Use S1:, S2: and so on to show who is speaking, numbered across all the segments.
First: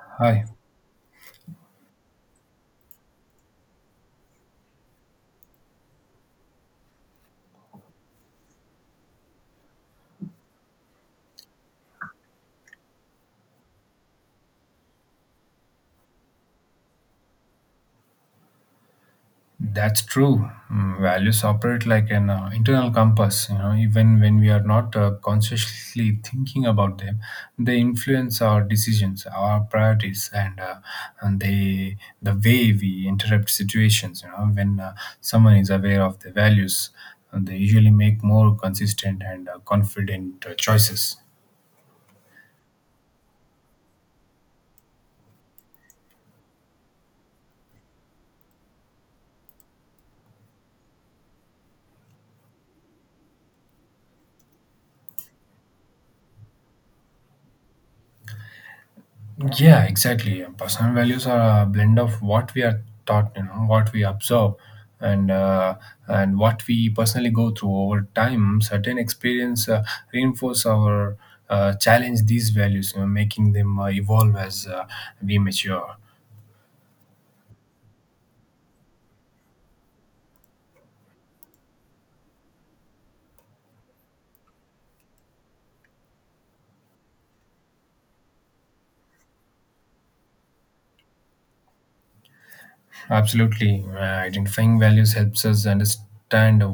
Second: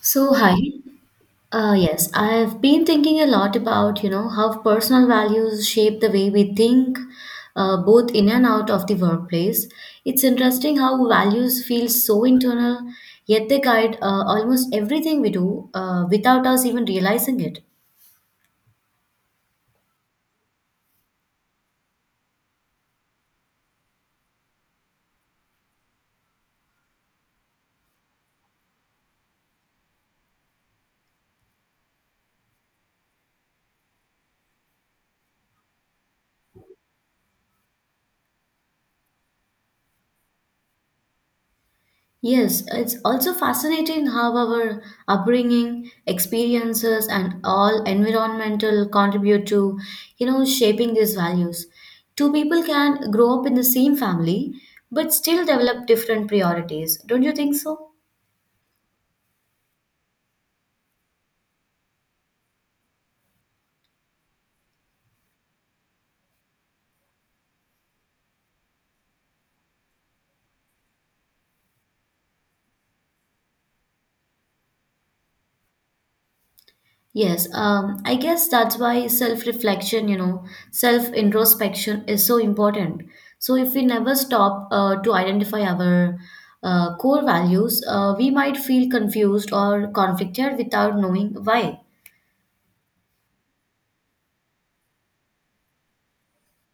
S1: So,
S2: Hi,
S1: hi. Yes, I've been thinking a lot about, you know, how personal values shape the way we think, both in and out of the workplace. It's interesting how values feel so internal, yet they guide almost everything we do without us even realizing it.
S2: that's true. Mm, values operate like an internal compass. You know, even when we are not consciously thinking about them, they influence our decisions, our priorities, and the way we interrupt situations. You know, when someone is aware of their values, they usually make more consistent and confident choices.
S1: Yes, it's also fascinating how our upbringing, experiences, and all environmental contribute to, you know, shaping these values. Two people can grow up in the same family but still develop different priorities. Don't you think so?
S2: Yeah, exactly. Personal values are a blend of what we are taught, you know, what we observe, and uh, and what we personally go through over time. Certain experience reinforce our challenge these values, you know, making them evolve as we mature.
S1: Yes, I guess that's why self reflection, you know, self introspection is so important. So, if we never stop to identify our core values, we might feel confused or conflicted without knowing why.
S2: Absolutely. Identifying values helps us understand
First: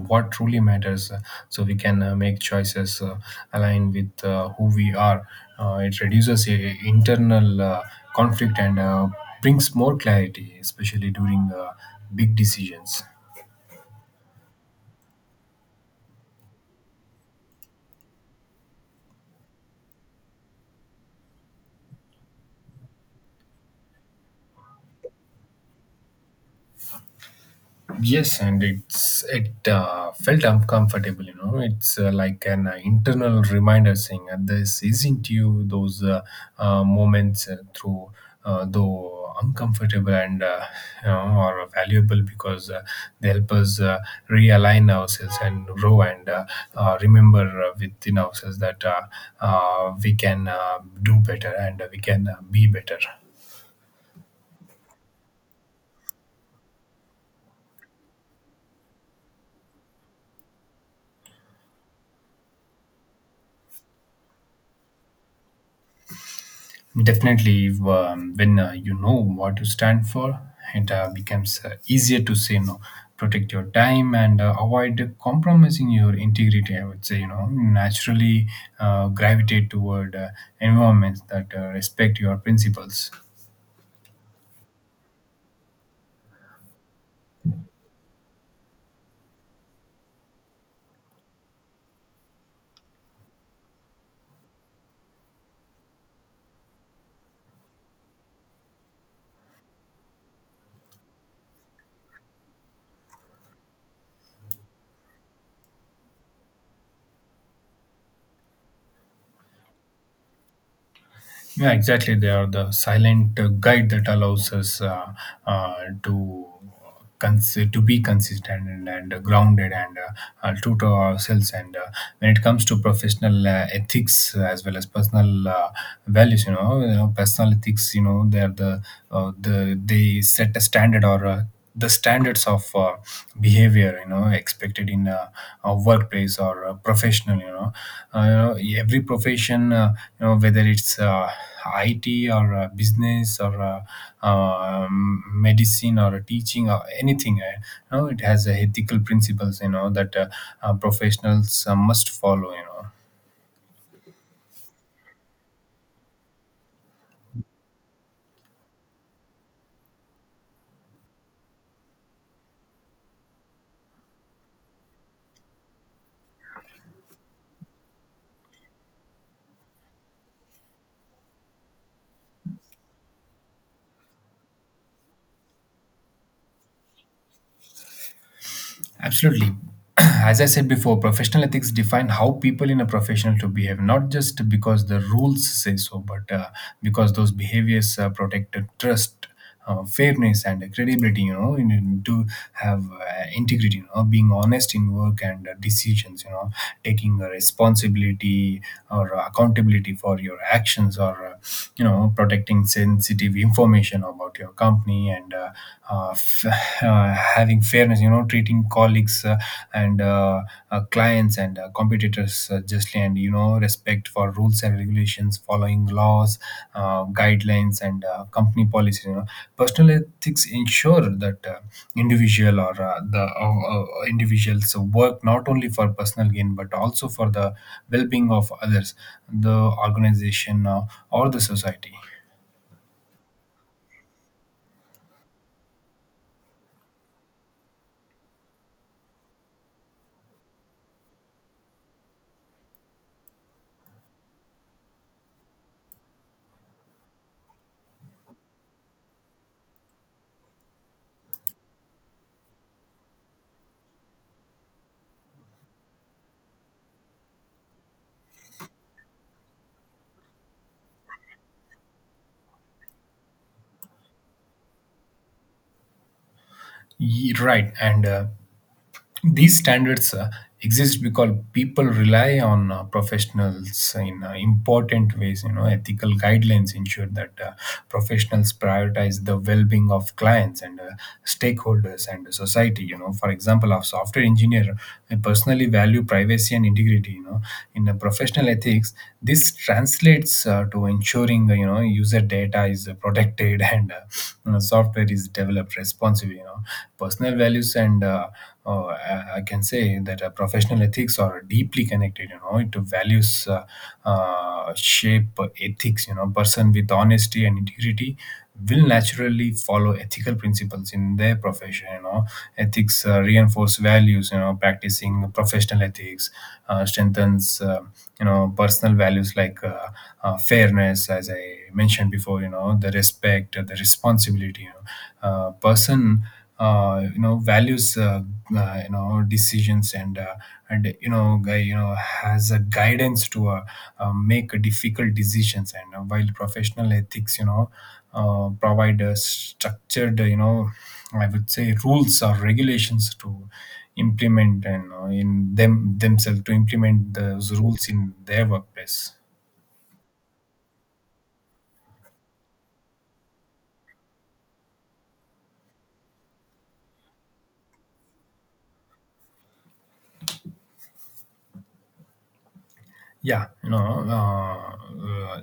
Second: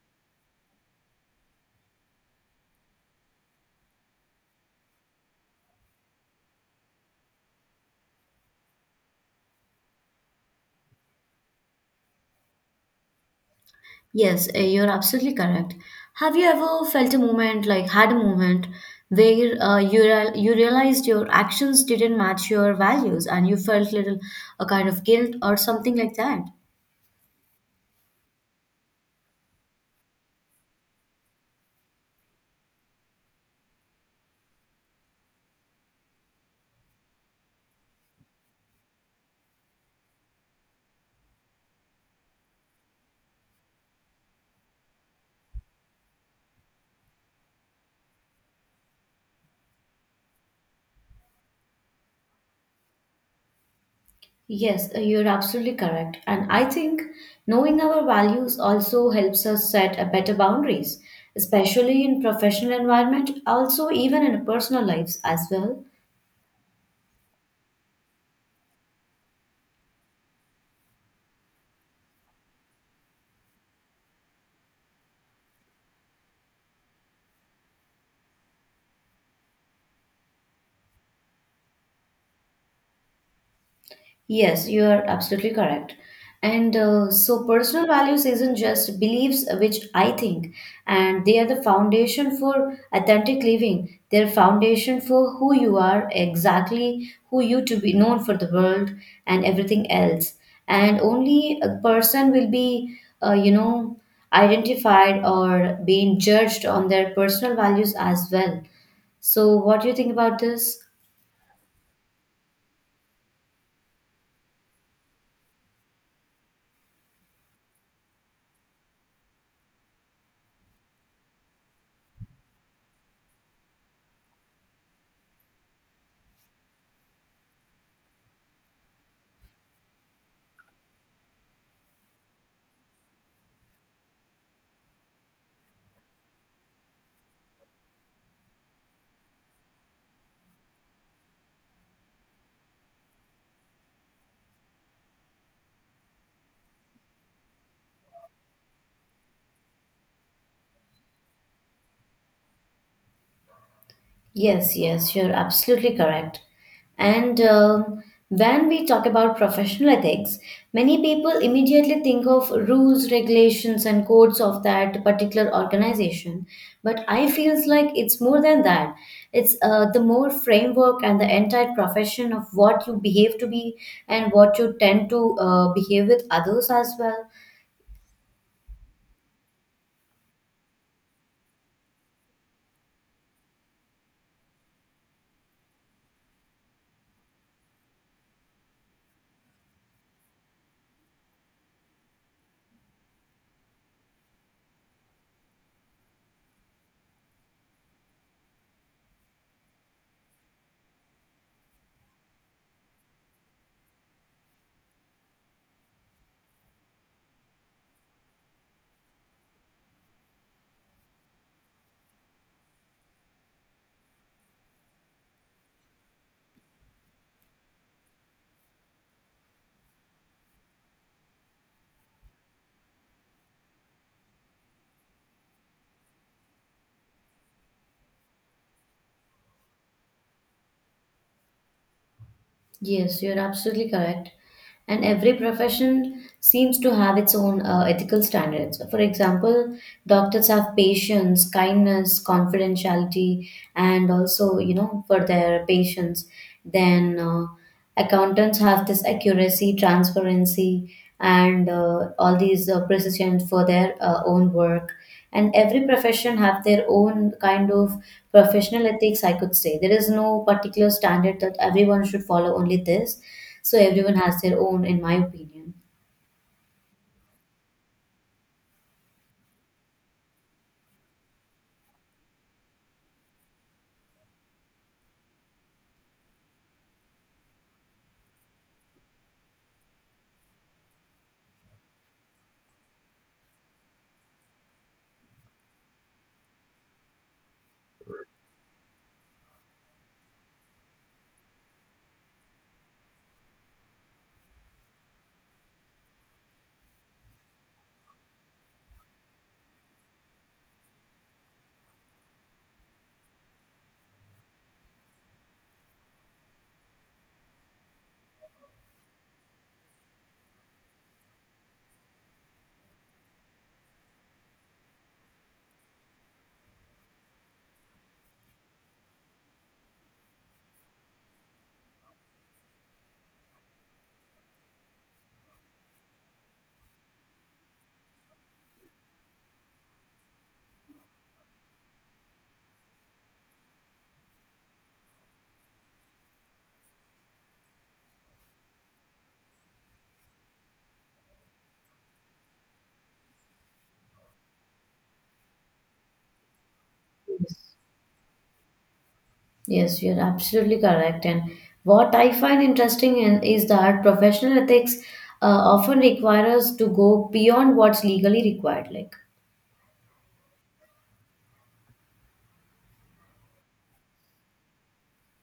S2: what truly matters, so we can make choices aligned with who we are. It reduces internal conflict and brings more clarity, especially during big decisions.
S1: Yes, you're absolutely correct. Have you ever felt a moment, like had a moment, where you realized your actions didn't match your values and you felt little a kind of guilt or something like that?
S2: Yes, and it felt uncomfortable. You know, it's like an internal reminder saying, this isn't you. Those moments, through though uncomfortable and you know, are valuable because they help us realign ourselves and grow, and remember within ourselves that we can do better and we can be better.
S1: Yes, you're absolutely correct. And I think knowing our values also helps us set a better boundaries, especially in professional environment, also even in personal lives as well.
S2: Definitely. When you know what you stand for, it becomes easier to say no. Protect your time and avoid compromising your integrity. I would say, you know, naturally gravitate toward environments that respect your principles.
S1: Yes, you are absolutely correct. And so, personal values isn't just beliefs, which I think, and they are the foundation for authentic living. They're foundation for who you are exactly, who you to be known for the world, and everything else. And only a person will be, you know, identified or being judged on their personal values as well. So, what do you think about this?
S2: Yeah, exactly. They are the silent guide that allows us uh, to to be consistent and grounded and true to ourselves. And when it comes to professional ethics as well as personal values, you know, personal ethics, you know, they are the they set a standard, or the standards of behavior, you know, expected in a workplace or a professional, you know. You know, every profession, you know, whether it's IT or business or medicine or teaching or anything, you know, it has ethical principles, you know, that professionals must follow, you know.
S1: Yes, yes, you're absolutely correct. And, when we talk about professional ethics, many people immediately think of rules, regulations, and codes of that particular organization. But I feels like it's more than that. It's the more framework and the entire profession of what you behave to be and what you tend to behave with others as well.
S2: Absolutely. As I said before, professional ethics define how people in a professional to behave, not just because the rules say so, but because those behaviors protect the trust, fairness, and credibility. You know, you need to have integrity. You know, being honest in work and decisions. You know, taking responsibility or accountability for your actions, or you know, protecting sensitive information about your company, and uh, f- having fairness, you know, treating colleagues and clients and competitors justly, and you know, respect for rules and regulations, following laws, guidelines, and company policies. You know, personal ethics ensure that individual, or the individuals work not only for personal gain but also for the well-being of others, the organization, or the society.
S1: Yes, you're absolutely correct. And every profession seems to have its own ethical standards. For example, doctors have patience, kindness, confidentiality, and also, you know, for their patients. Then accountants have this accuracy, transparency, and all these precision for their own work, and every profession have their own kind of professional ethics. I could say there is no particular standard that everyone should follow only this. So everyone has their own, in my opinion.
S2: Right. And these standards exist because people rely on professionals in important ways, you know. Ethical guidelines ensure that professionals prioritize the well-being of clients and stakeholders and society, you know. For example, a software engineer, I personally value privacy and integrity, you know, in professional ethics this translates to ensuring, you know, user data is protected and you know, software is developed responsibly, you know. Personal values and I can say that professional ethics are deeply connected. You know, it values shape ethics. You know, person with honesty and integrity will naturally follow ethical principles in their profession. You know, ethics reinforce values. You know, practicing professional ethics strengthens, you know, personal values like fairness, as I mentioned before. You know, the respect, the responsibility. You know, person you know values you know decisions and you know guy you know, has a guidance to make difficult decisions, and while professional ethics, you know, provide a structured, you know, I would say rules or regulations to implement, and in them themselves to implement those rules in their workplace.
S1: Yes, you're absolutely correct. And what I find interesting in, is that professional ethics uh, often require us to go beyond what's legally required. Like,
S2: Yeah, no,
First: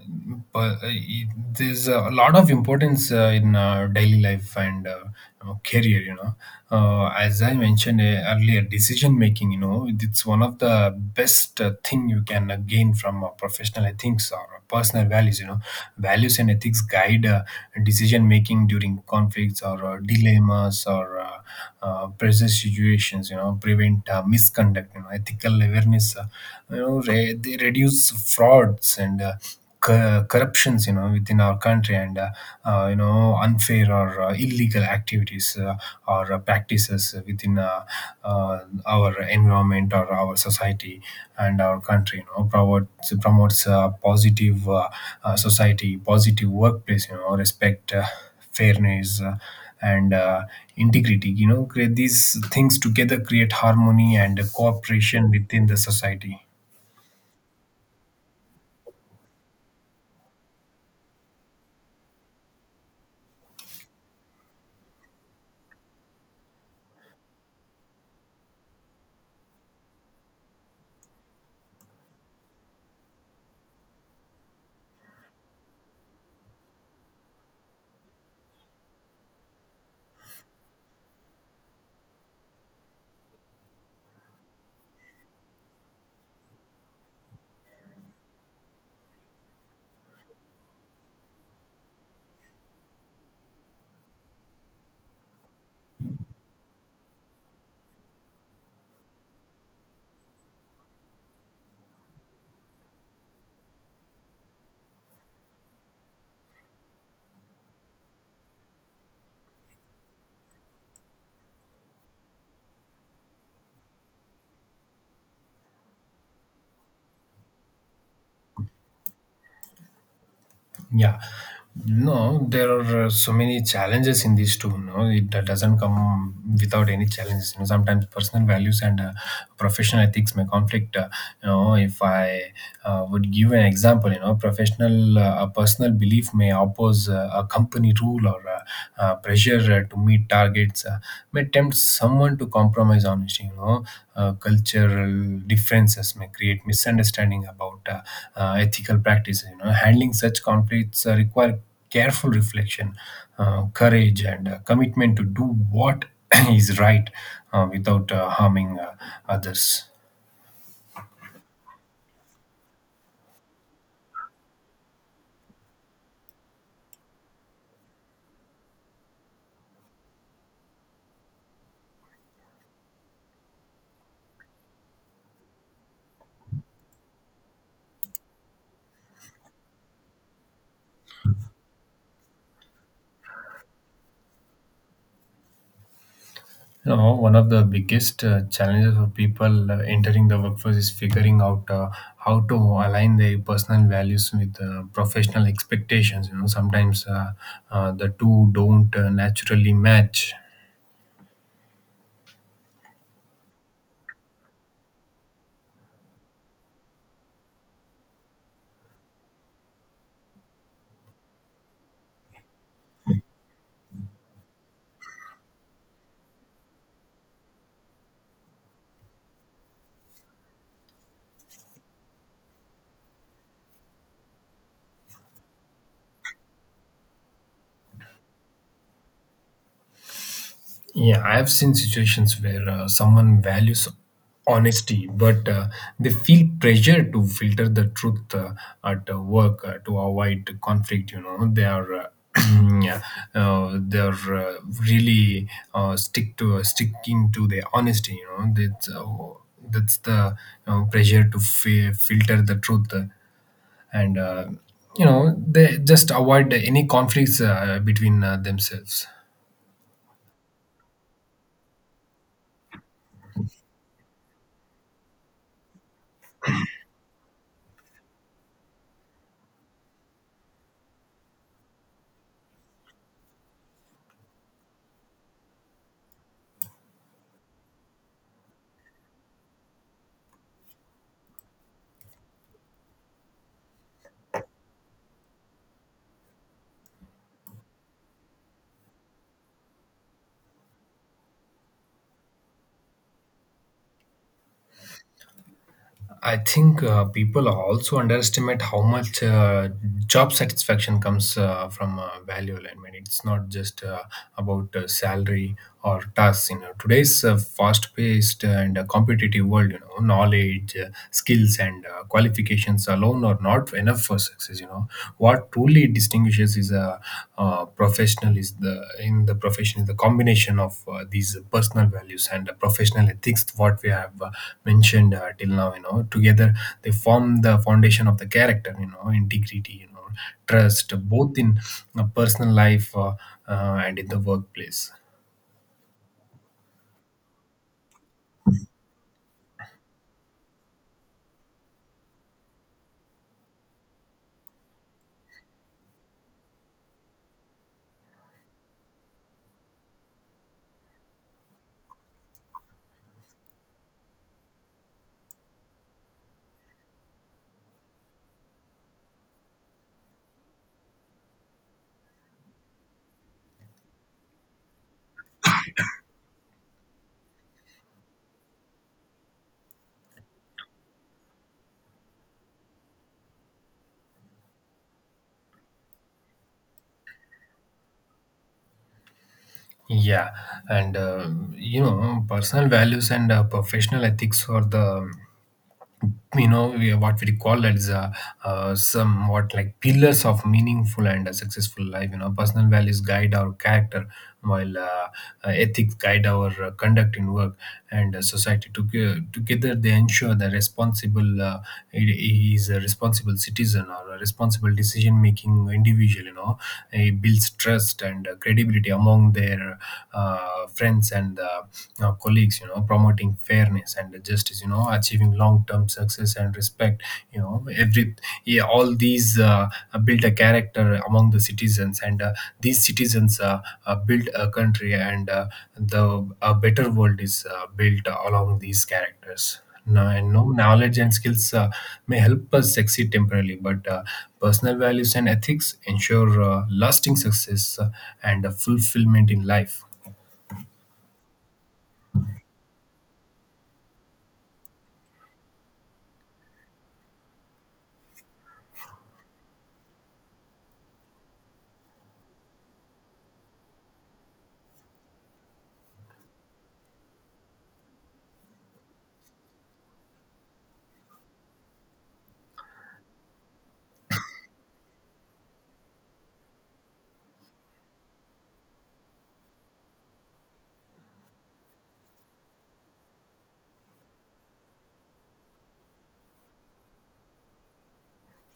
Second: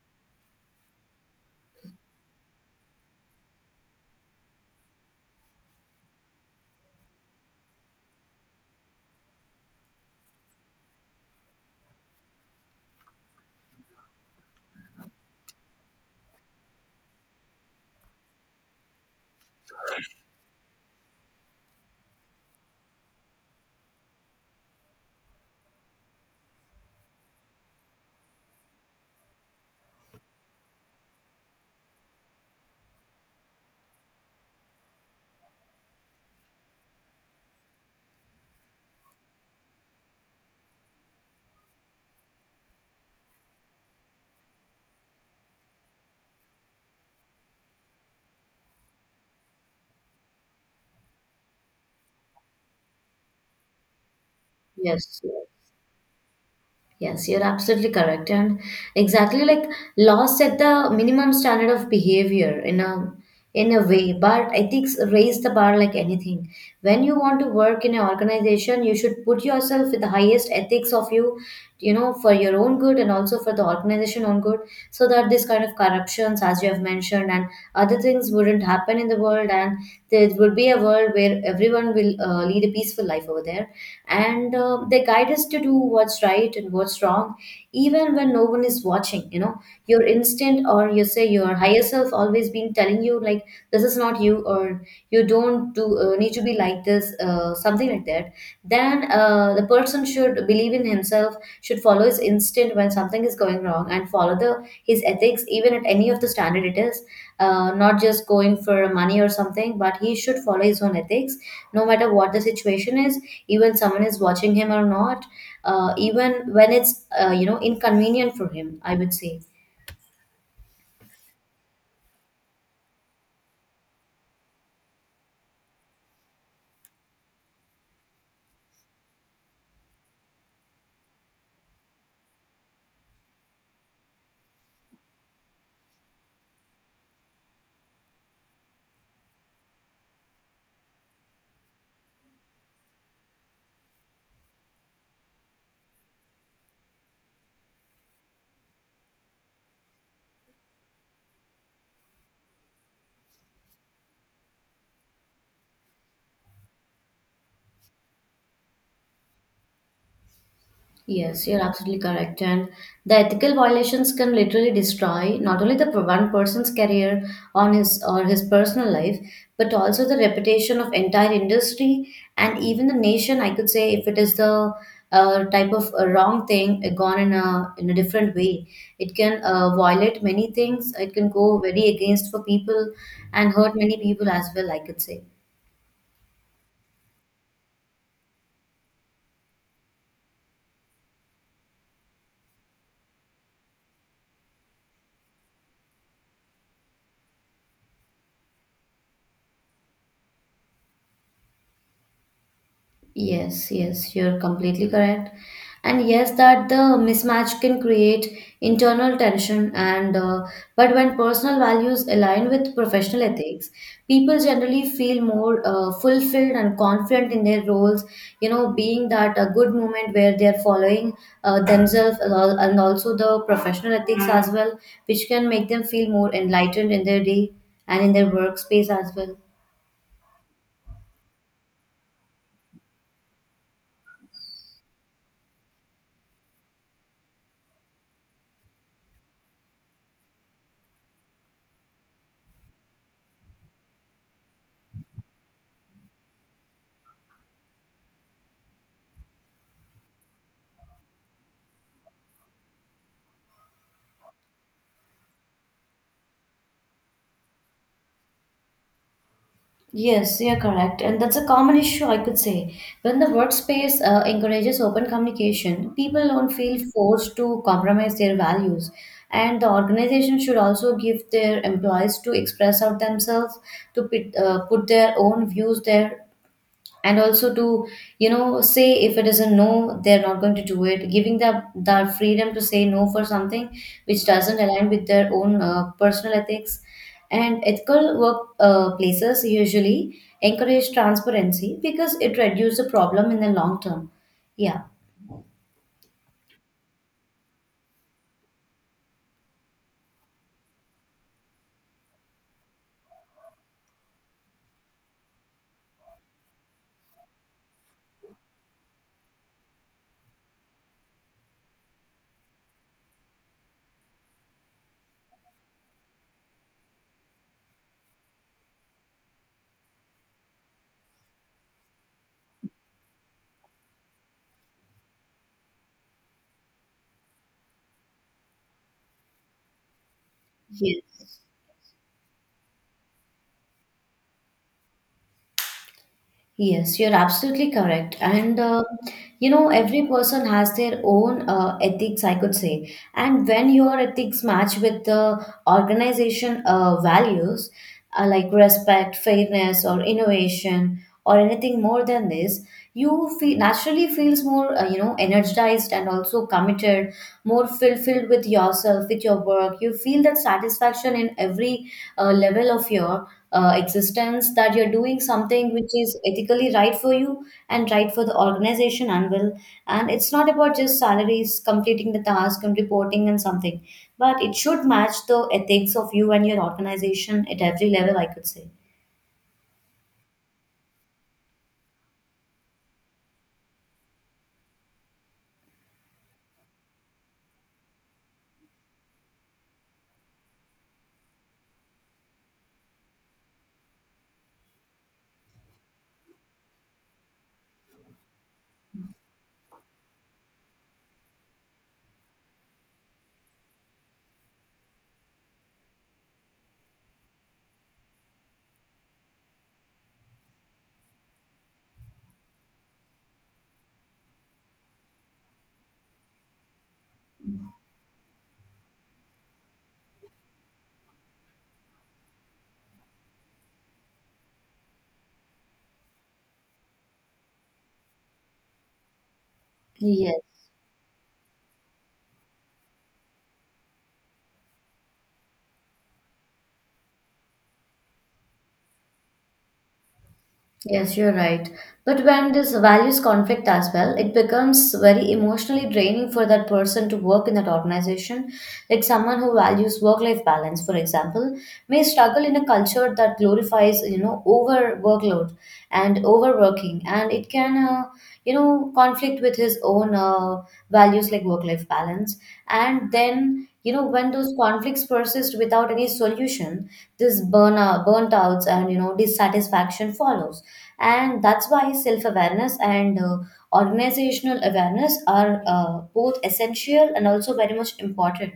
S2: but uh, it- there's a lot of importance in daily life and you know, career. You know, as I mentioned earlier, decision making, you know, it's one of the best thing you can gain from professional ethics or personal values. You know, values and ethics guide decision making during conflicts or dilemmas or pressure situations. You know, prevent misconduct. You know, ethical awareness, you know, they reduce frauds and corruptions, you know, within our country and you know, unfair or illegal activities, or practices within uh, our environment or our society and our country, you know, promotes a positive, society, positive workplace, you know, respect, fairness, and integrity, you know. Create these things together create harmony and
S1: yes.
S2: cooperation within the society.
S1: Yes, you're absolutely correct. And exactly like laws set the minimum standard of behavior in a way, but ethics raise the bar like anything. When you want to work in an organization, you should put yourself with the highest ethics of you, you know, for your own good and also for the organization own good, so that this kind of corruptions, as you have mentioned, and other things wouldn't happen in the world, and there would be a world where everyone will lead a peaceful life over there, and they guide us to do what's right and what's wrong even when no one is watching, you know. Your instinct, or you say your higher self, always been telling you like this is not you, or you don't do need to be like this, something like that. Then the person should believe in himself, should follow his instinct when something is going wrong, and follow the his ethics even at any of the standard it is. Not just going for money or something, but he should follow his own ethics no matter what the situation is, even someone is watching him or not, even when it's you know inconvenient for him, I would say.
S2: Yeah, no, there are so many challenges in these two. No, it doesn't come without any challenges. You know, sometimes personal values and professional ethics may conflict. You know, if I would give an example, you know, professional a personal belief may oppose a company rule, or pressure to meet targets may tempt someone to compromise honesty. You know, cultural differences may create misunderstanding about ethical practices. You know, handling such conflicts require careful reflection, courage, and commitment to do what is right without harming others.
S1: Yes, you're absolutely correct. And the ethical violations can literally destroy not only the one person's career on his or his personal life, but also the reputation of entire industry and even the nation. I could say, if it is the type of wrong thing gone in a different way, it can violate many things. It can go very against for people and hurt many people as well, I could say.
S2: You know, one of the biggest challenges for people entering the workforce is figuring out how to align their personal values with professional expectations. You know, sometimes the two don't naturally match.
S1: Yes, yes, you're completely correct. And yes, that the mismatch can create internal tension and but when personal values align with professional ethics, people generally feel more fulfilled and confident in their roles, you know, being that a good moment where they're following themselves, and also the professional ethics as well, which can make them feel more enlightened in their day and in their workspace as well.
S2: Yeah, I've seen situations where someone values honesty, but they feel pressure to filter the truth at work to avoid conflict. You know, they are. Yeah, they're really stick to sticking to their honesty. You know, that's the, you know, pressure to filter the truth, and you know, they just avoid any conflicts between themselves.
S1: Yes, you're correct. And that's a common issue, I could say. When the workspace encourages open communication, people don't feel forced to compromise their values. And the organization should also give their employees to express out themselves, to put, put their own views there, and also to you know say if it is a no they're not going to do it, giving them the freedom to say no for something which doesn't align with their own personal ethics, and ethical work places usually encourage transparency because it reduces the problem in the long term. Yeah,
S2: I think people also underestimate how much job satisfaction comes from value alignment. It's not just about salary or tasks. You know, today's fast-paced and competitive world, you know, knowledge, skills, and qualifications alone are not enough for success. You know, what truly distinguishes is a professional is the in the profession is the combination of these personal values and professional ethics, what we have mentioned till now, you know. Together they form the foundation of the character, you know, integrity, you know, trust both
S1: yes.
S2: in personal life and in the workplace,
S1: Yes, you're absolutely correct. And you know, every person has their own ethics, I could say. And when your ethics match with the organization values, like respect, fairness, or innovation, or anything more than this, you feel naturally feels more, you know, energized and also committed, more fulfilled with yourself, with your work. You feel that satisfaction in every level of your existence, that you're doing something which is ethically right for you and right for the organization, and will. And it's not about just salaries completing the task and reporting and something, but it should match the ethics of you and your organization at every level, I could say.
S2: yeah. And you know, personal values and professional ethics are the, you know, what we call that is somewhat like pillars of meaningful and a successful life, you know. Personal values guide our character, while ethics guide our conduct in work and society. Together they ensure the responsible, he is a responsible citizen or a responsible decision making individual, you know. It builds trust and credibility among their friends and colleagues, you know, promote promoting fairness and justice, you know, achieving long-term success and respect, you know, every, yeah, all these built a character among the citizens, and these citizens built a country, and the a better world is built along these characters now, and
S1: Yes.
S2: no knowledge and skills may help us succeed temporarily, but personal values and ethics ensure lasting success and fulfillment in life.
S1: Yes, you're right. But when this values conflict as well, it becomes very emotionally draining for that person to work in that organization. Like someone who values work-life balance, for example, may struggle in a culture that glorifies, you know, over workload and overworking, and it can, you know, conflict with his own values like work-life balance. And then, you know, when those conflicts persist without any solution, this burnout, burnt outs, and you know, dissatisfaction follows, and that's why self-awareness and organizational awareness are both essential and also very much important.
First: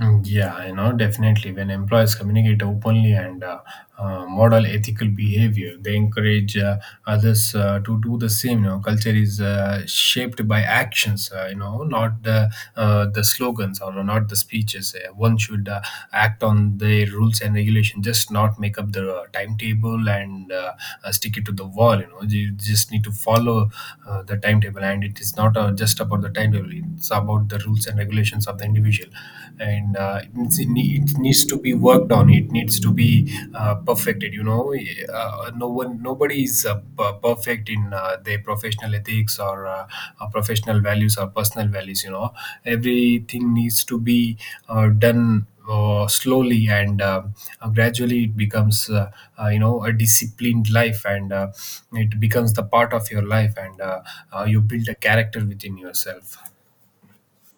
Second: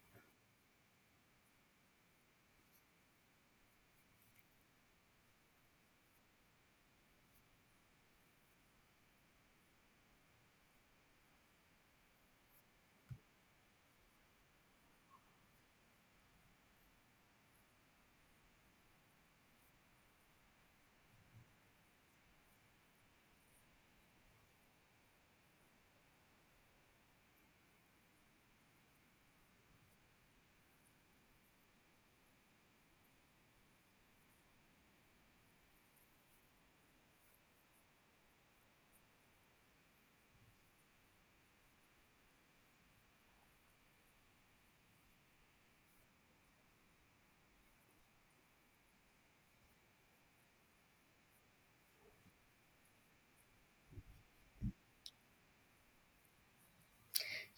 S2: Mm, yeah, you know, definitely. When employees communicate openly and model ethical behavior, they encourage others to do the same. You know, culture is shaped by actions, you know, not the the slogans or not the speeches. One should act on the rules and regulation, just not make up the timetable and stick it to the wall. You know, you just need to follow the timetable, and it is not just about the timetable. It's about the rules and regulations of the individual, and it needs to be worked on. It needs to be perfected, you know. Eh, no one nobody is perfect in their professional ethics or professional values or personal values, you know. Everything needs to be done slowly, and gradually it becomes a disciplined life, and it becomes the part of your life, and you build a character within yourself.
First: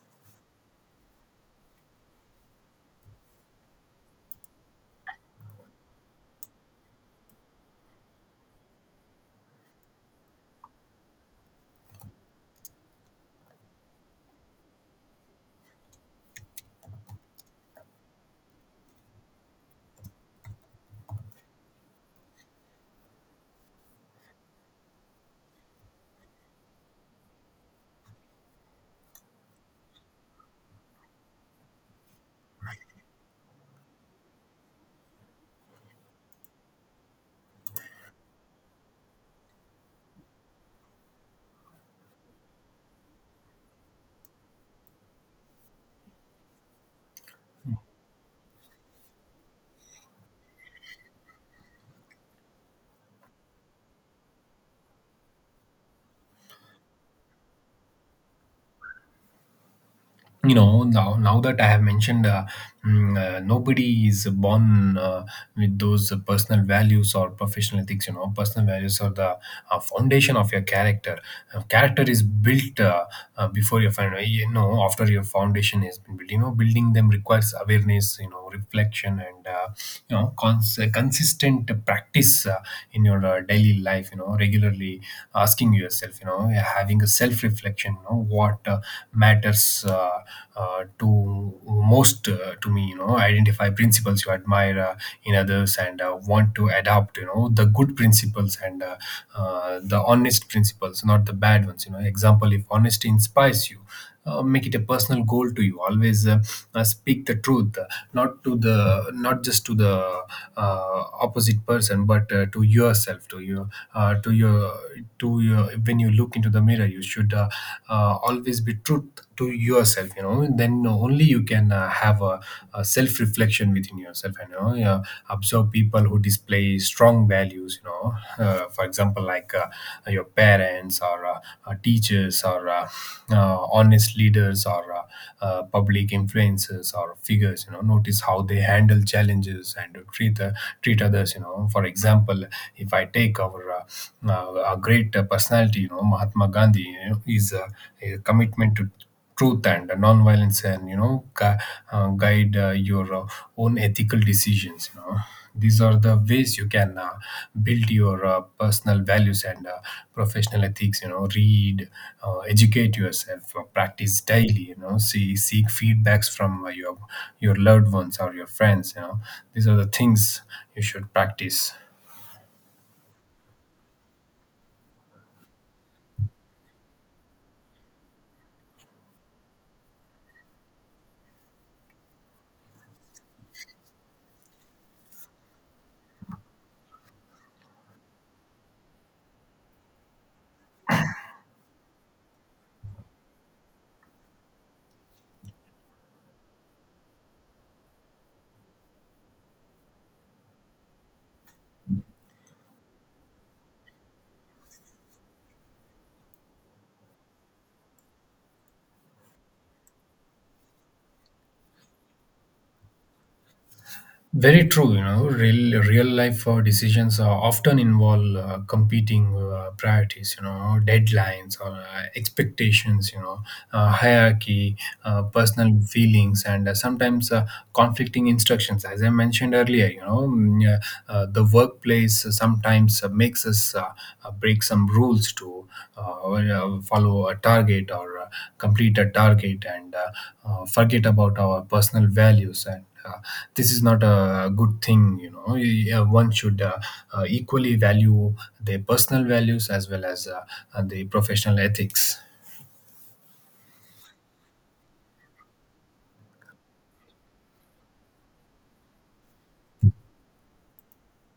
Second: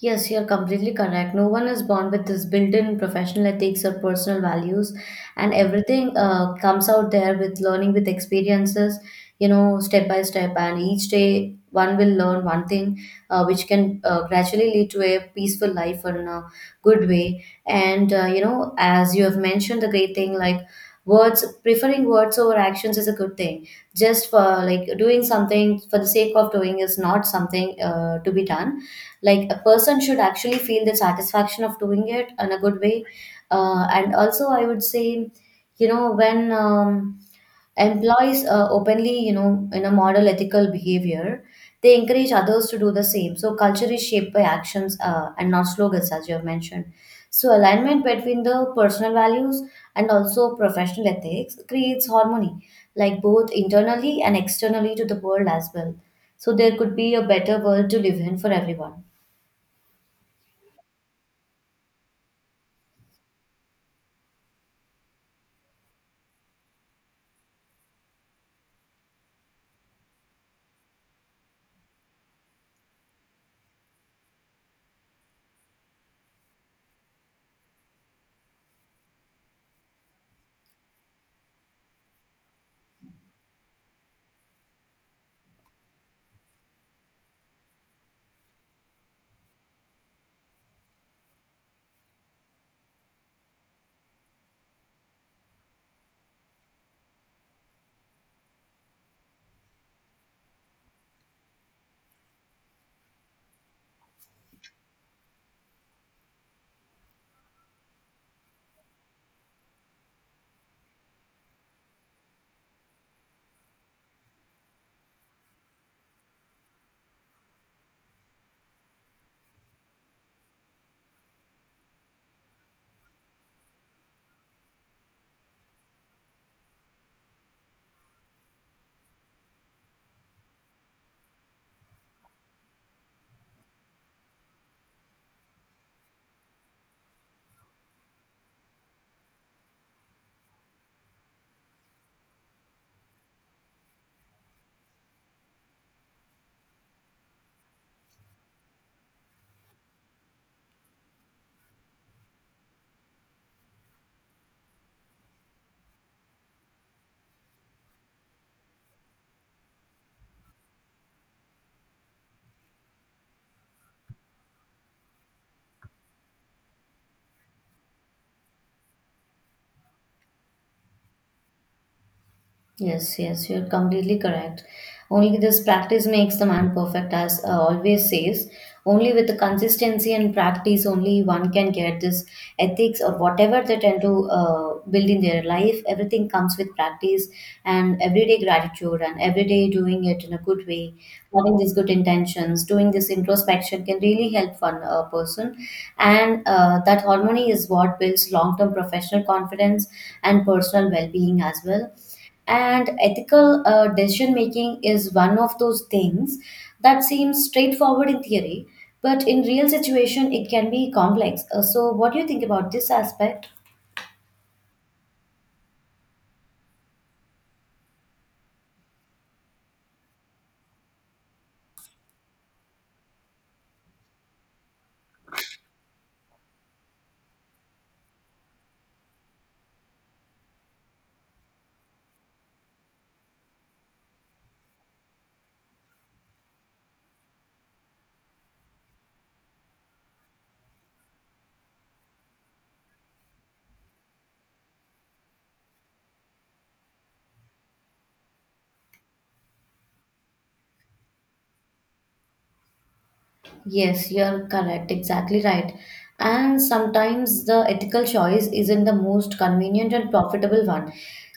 S1: Yes, you're completely correct. No one is born with this built-in professional ethics or personal values, and everything comes out there with learning, with experiences, you know, step by step. And each day, one will learn one thing, which can gradually lead to a peaceful life or in a good way. And you know, as you have mentioned, the great thing like words, preferring words over actions is a good thing. Just for like doing something for the sake of doing is not something to be done, like a person should actually feel the satisfaction of doing it in a good way. And also I would say, you know, when employees openly you know in a model ethical behavior, they encourage others to do the same. So culture is shaped by actions, and not slogans, as you have mentioned. So alignment between the personal values and also professional ethics creates harmony, like both internally and externally to the world as well, so there could be a better world to live in for everyone.
S2: Now that I have mentioned, nobody is born with those personal values or professional ethics. You know, personal values are the foundation of your character. Character is built before your found you know after your foundation has been built. You know, building them requires awareness, you know, reflection, and consistent practice in your daily life, you know, regularly asking yourself, you know, having a self reflection, you know what matters to most to me. You know, identify principles you admire in others and want to adopt, you know, the good principles and the honest principles, not the bad ones. You know, example, if honesty inspires you, make it a personal goal to you always speak the truth, not to the, not just to the opposite person, but to yourself, to you, to your, to your, when you look into the mirror you should always be truth to yourself, you know. Then only you can have a self reflection within yourself, you know. Yeah, observe people who display very strong values, you know, for example, like your parents or teachers or honest leaders or public influences or figures, you know. Notice how they handle challenges and treat, treat others, you know. For example, if I take our a great personality, you know, Mahatma Gandhi, you know, his commitment to truth and non-violence and, you know, guide your own ethical decisions, you know. These are the ways you can build your personal values and professional ethics, you know. Read, educate yourself, practice daily, you know, seek feedbacks from your loved ones or your friends, you know. These are the things you should practice.
S1: Yes, yes, you're completely correct. Only this practice makes the man perfect, as always says. Only with the consistency and practice, only one can get this ethics or whatever they tend to build in their life. Everything comes with practice, and everyday gratitude and everyday doing it in a good way, having these good intentions, doing this introspection, can really help one person. And that harmony is what builds long term professional confidence and personal well being as well. And ethical decision making is one of those things that seems straightforward in theory, but in real situation it can be complex. So what do you think about this aspect?
S2: Very true, you know, real life decisions often involve competing priorities, you know, deadlines or expectations, you know, hierarchy, personal feelings, and sometimes conflicting instructions. As I mentioned earlier, you know, the workplace sometimes makes us break some rules to or, follow a target or complete a target, and forget about our personal values. And this is not a good thing, you know. Yeah, one should equally value their personal values as well as the professional ethics.
S1: Yes, you're correct. Exactly right. And sometimes the ethical choice isn't the most convenient and profitable one.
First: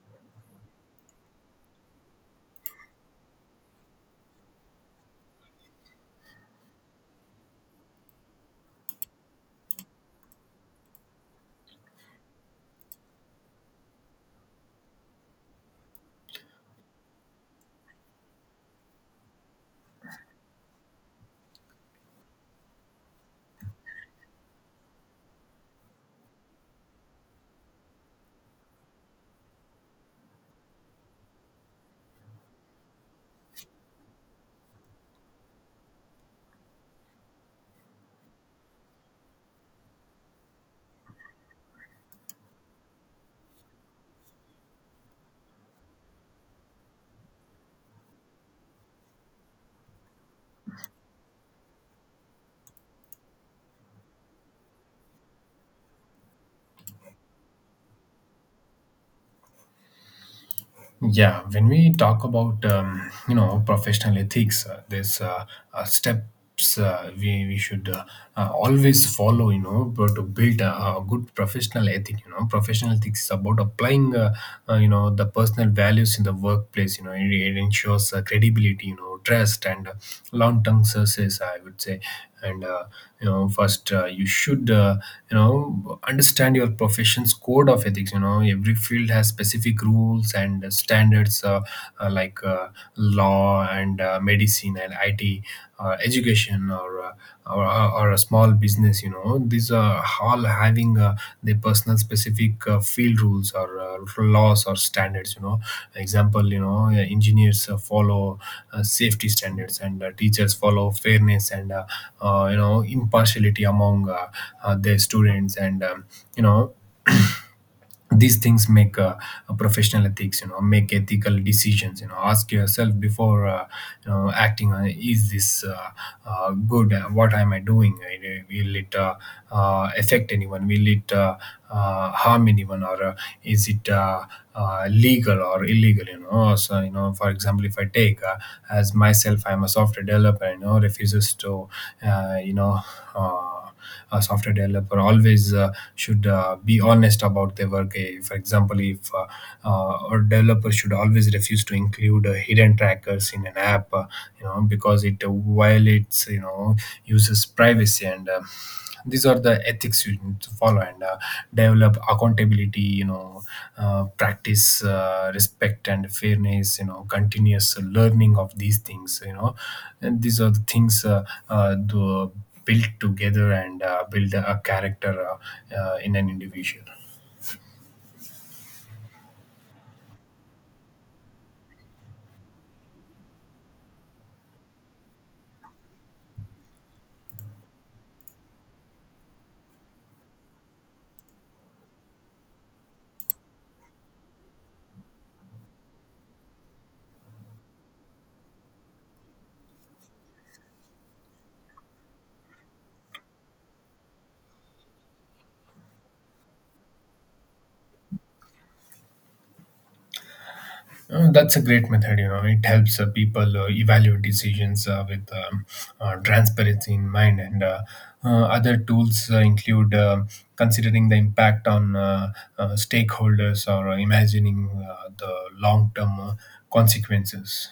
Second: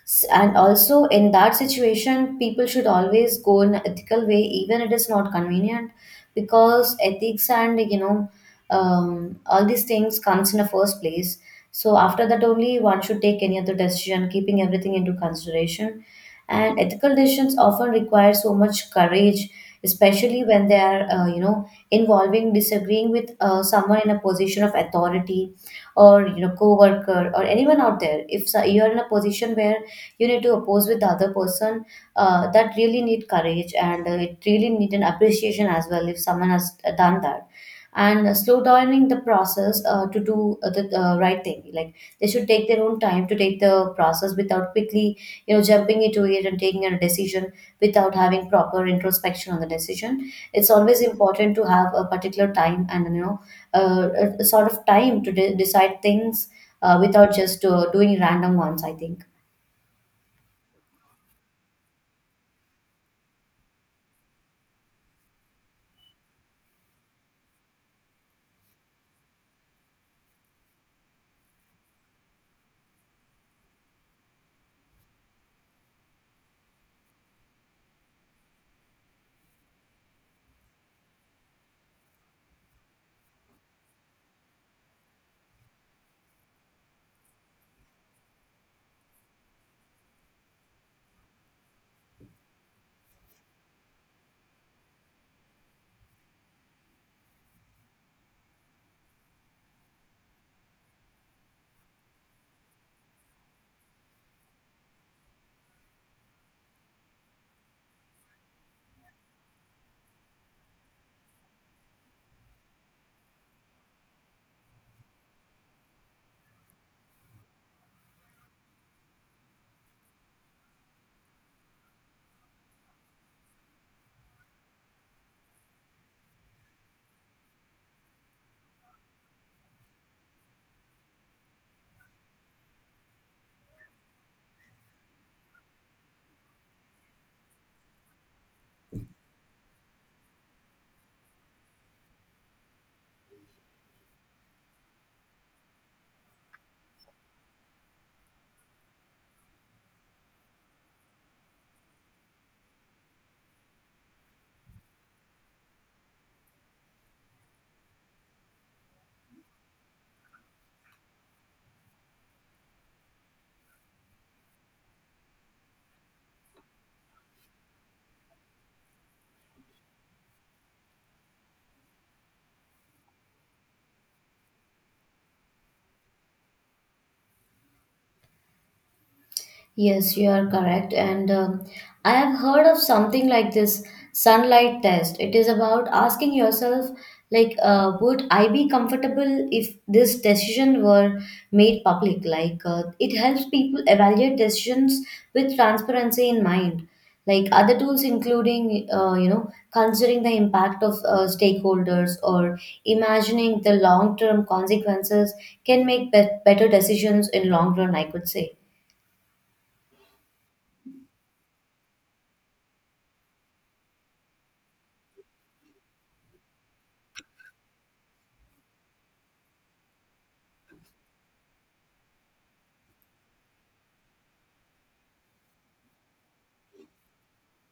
S1: And also, in that situation, people should always go in an ethical way, even it is not convenient, because ethics and you know, all these things comes in the first place. So after that, only one should take any other decision, keeping everything into consideration. And ethical decisions often require so much courage, especially when they are, involving disagreeing with someone in a position of authority or coworker, or anyone out there. If so, you're in a position where you need to oppose with the other person. That really need courage, and it really need an appreciation as well if someone has done that, and slow downing the process to do the right thing. Like, they should take their own time to take the process without quickly jumping into it and taking a decision without having proper introspection on the decision. It's always important to have a particular time, and a sort of time to decide things, without just doing random ones, I think.
S2: Yeah, when we talk about you know, professional ethics, there's steps we should always follow, you know, but to build a good professional ethic. You know, professional ethics is about applying you know, the personal values in the workplace. You know, it ensures credibility, you know, trust and long-term success, I would say. And you know, first you should you know, understand your profession's code of ethics. You know, every field has specific rules and standards, like law and medicine and it, education, or, or or a small business, you know. These all having the personal specific field rules or laws or standards, you know. Example, you know, engineers follow safety standards, and teachers follow fairness and you know, impartiality among their students. And you know, these things make a professional ethics, you know. Make ethical decisions, you know, ask yourself before you know, acting on, is this good? What am I doing? Will it affect anyone? Will it harm anyone? Or is it legal or illegal, you know? So, you know, for example, if I take as myself, I'm a software developer, you know, uh, you know uh, a software developer always should be honest about their work. For example, if a developer should always refuse to include hidden trackers in an app, you know, because it violates, you know, users' privacy. And. These are the ethics you need to follow, and develop accountability, you know. Practice respect and fairness, you know, continuous learning of these things, you know. And these are the things the build together and build a character in an individual.
S1: Yes, you are correct. And I have heard of something like this sunlight test. It is about asking yourself, like, would I be comfortable if this decision were made public? Like, it helps people evaluate decisions with transparency in mind. Like other tools, including, considering the impact of stakeholders or imagining the long term consequences, can make better decisions in long run, I could say.
S2: That's a great method. You know, it helps people evaluate decisions with transparency in mind. And other tools include considering the impact on stakeholders or imagining the long-term consequences.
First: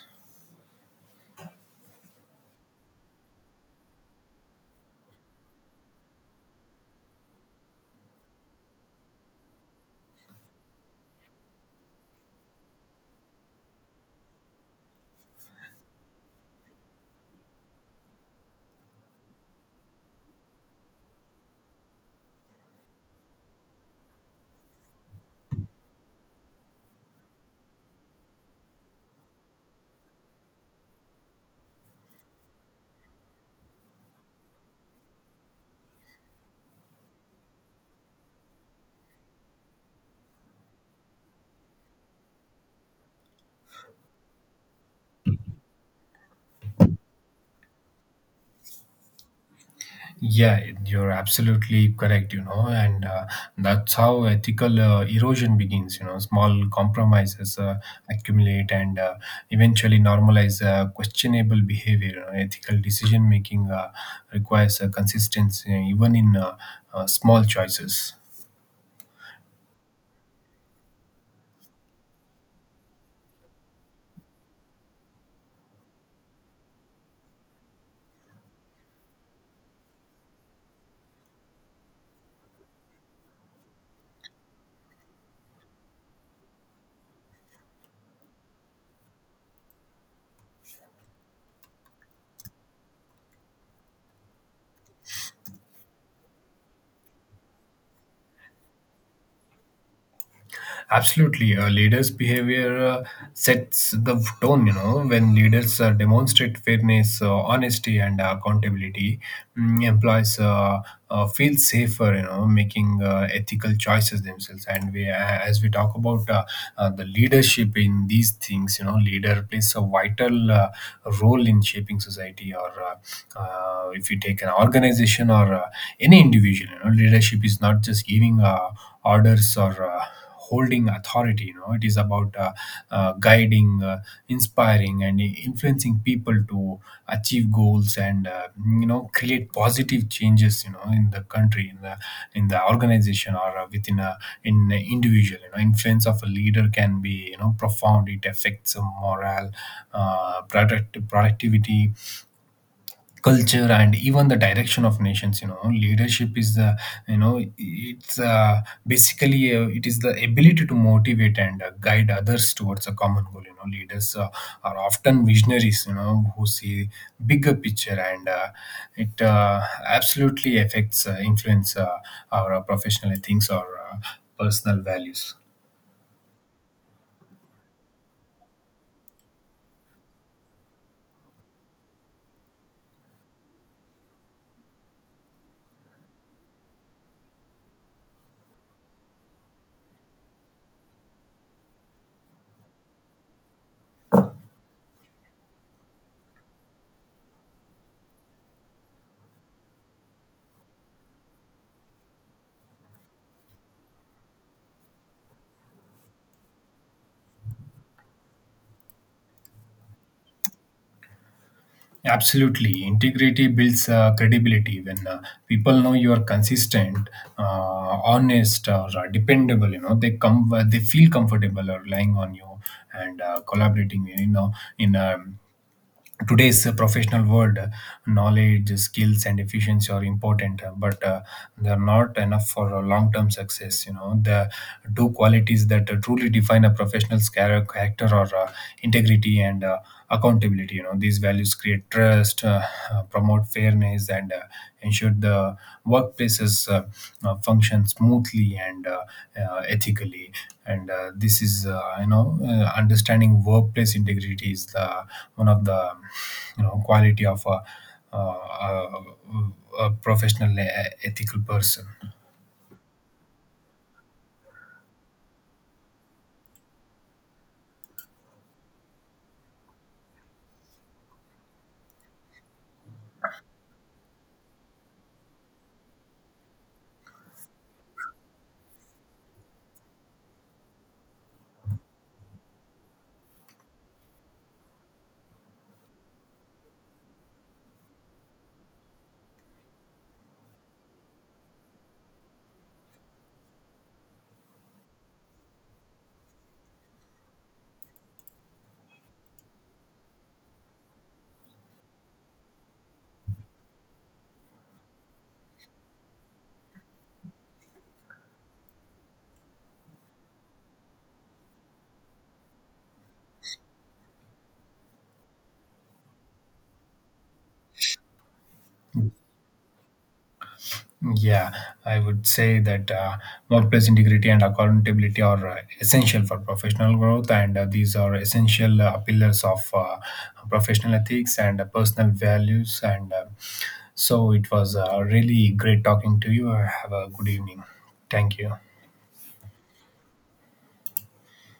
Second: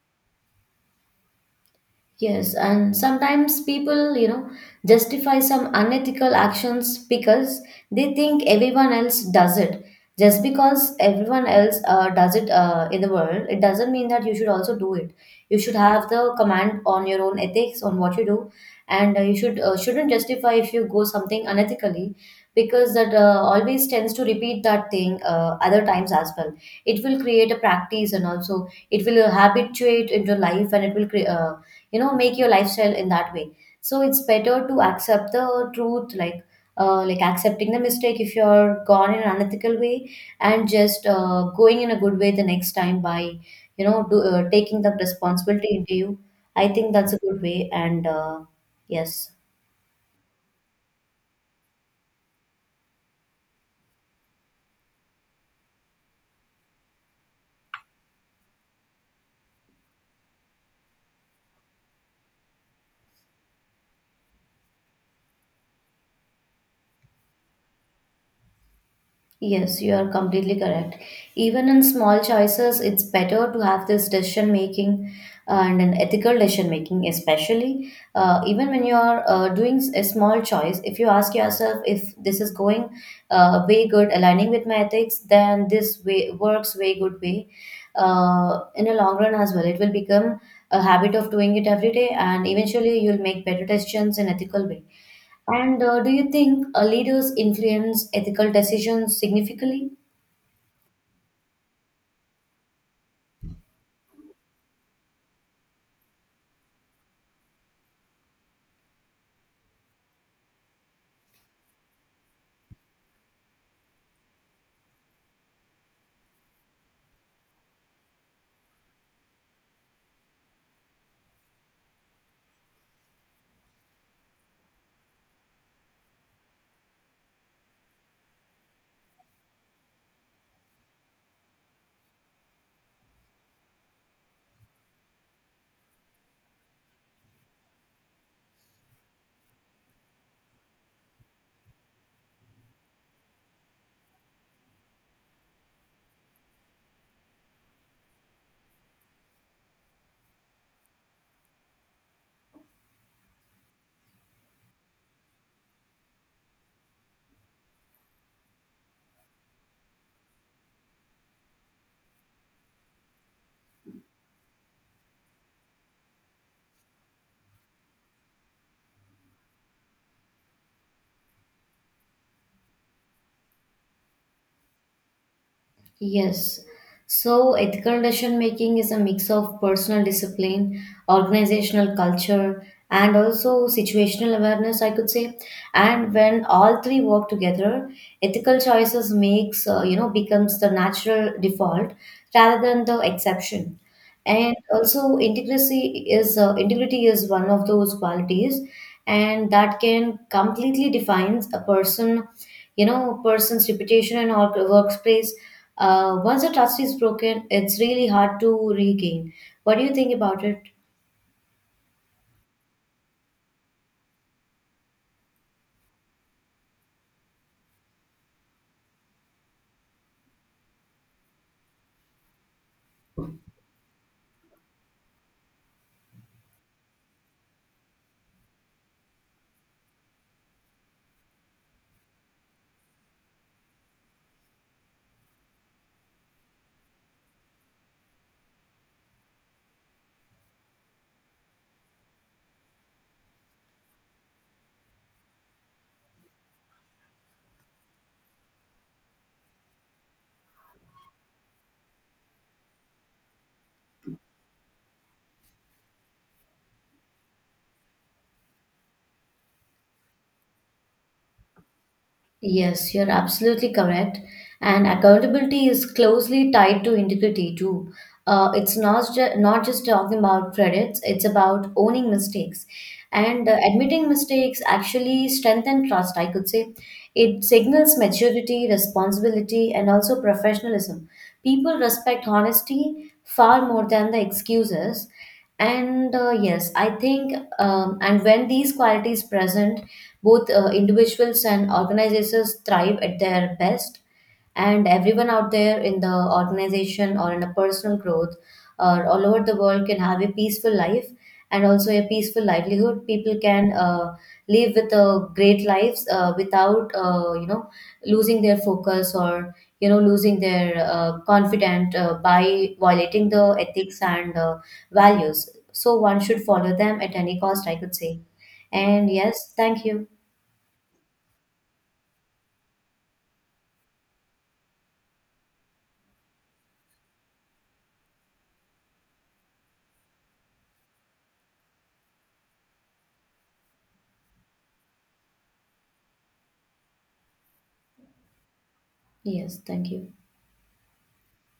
S1: Yes, and sometimes people, justify some unethical actions because they think everyone else does it. Just because everyone else does it in the world, it doesn't mean that you should also do it. You should have the command on your own ethics on what you do, and you should shouldn't justify if you go something unethically, because that always tends to repeat that thing other times as well. It will create a practice, and also it will habituate into life, and it will create, make your lifestyle in that way. So it's better to accept the truth, like, like accepting the mistake if you're gone in an unethical way, and just going in a good way the next time by taking the responsibility into you. I think that's a good way, and yes.
S2: Yeah, you're absolutely correct, you know, and that's how ethical erosion begins, you know. Small compromises accumulate and eventually normalize questionable behavior. You know, ethical decision making requires consistency, even in small choices.
S1: Yes, you are completely correct. Even in small choices, it's better to have this decision making and an ethical decision making, especially even when you are doing a small choice. If you ask yourself if this is going way good, aligning with my ethics, then this way works way good way. In a long run as well, it will become a habit of doing it every day, and eventually you'll make better decisions in ethical way. And do you think leaders influence ethical decisions significantly?
S2: Absolutely, a leaders' behavior sets the tone. You know, when leaders demonstrate fairness, honesty, and accountability, employees feel safer, you know, making ethical choices themselves. And as we talk about the leadership in these things, you know, leader plays a vital role in shaping society. Or if you take an organization or any individual, you know, leadership is not just giving a orders or holding authority, you know. It is about guiding, inspiring, and influencing people to achieve goals, and you know, create positive changes, you know, in the country, in the, in the organization, or within a in a individual, you know. Influence of a leader can be, you know, profound. It affects morale, productivity, culture, and even the direction of nations, you know. Leadership is the, you know, it's basically it is the ability to motivate and guide others towards a common goal, you know. Leaders are often visionaries, you know, who see bigger picture, and it absolutely affects, influence our professional things or uh, personal values.
S1: Yes. So ethical decision making is a mix of personal discipline, organizational culture, and also situational awareness, I could say. And when all three work together, ethical choices becomes the natural default rather than the exception. And also integrity is one of those qualities, and that can completely defines a person, you know, person's reputation and or workplace. Once the trust is broken, it's really hard to regain. What do you think about it?
S2: Absolutely. Integrity builds credibility. When people know you are consistent, uh, honest, or dependable, you know, they feel comfortable relying on you and collaborating. You know, in today's professional world, knowledge skills and efficiency are important, but they're not enough for long-term success. You know, the two qualities that truly define a character are integrity and accountability, you know. These values create trust, promote fairness, and ensure the workplaces function smoothly and ethically. And this is, you know, understanding workplace integrity is the one of the, you know, quality of a, a professional ethical person.
S1: Yes, you're absolutely correct. And accountability is closely tied to integrity too. It's not just talking about credits; it's about owning mistakes, and admitting mistakes actually strengthen trust, I could say. It signals maturity, responsibility, and also professionalism. People respect honesty far more than the excuses. And yes, I think, and when these qualities present, both individuals and organizations thrive at their best, and everyone out there in the organization or in a personal growth or all over the world can have a peaceful life and also a peaceful livelihood. People can live with great lives without, losing their focus or losing their confidence by violating the ethics and values. So one should follow them at any cost, I could say. And yes, thank you.
S2: Yeah, I would say that workplace integrity and accountability are essential for professional growth, and these are essential pillars of professional ethics and personal values, and so it was really great talking to you. Have a good evening. Thank you.
S1: Yes, thank you.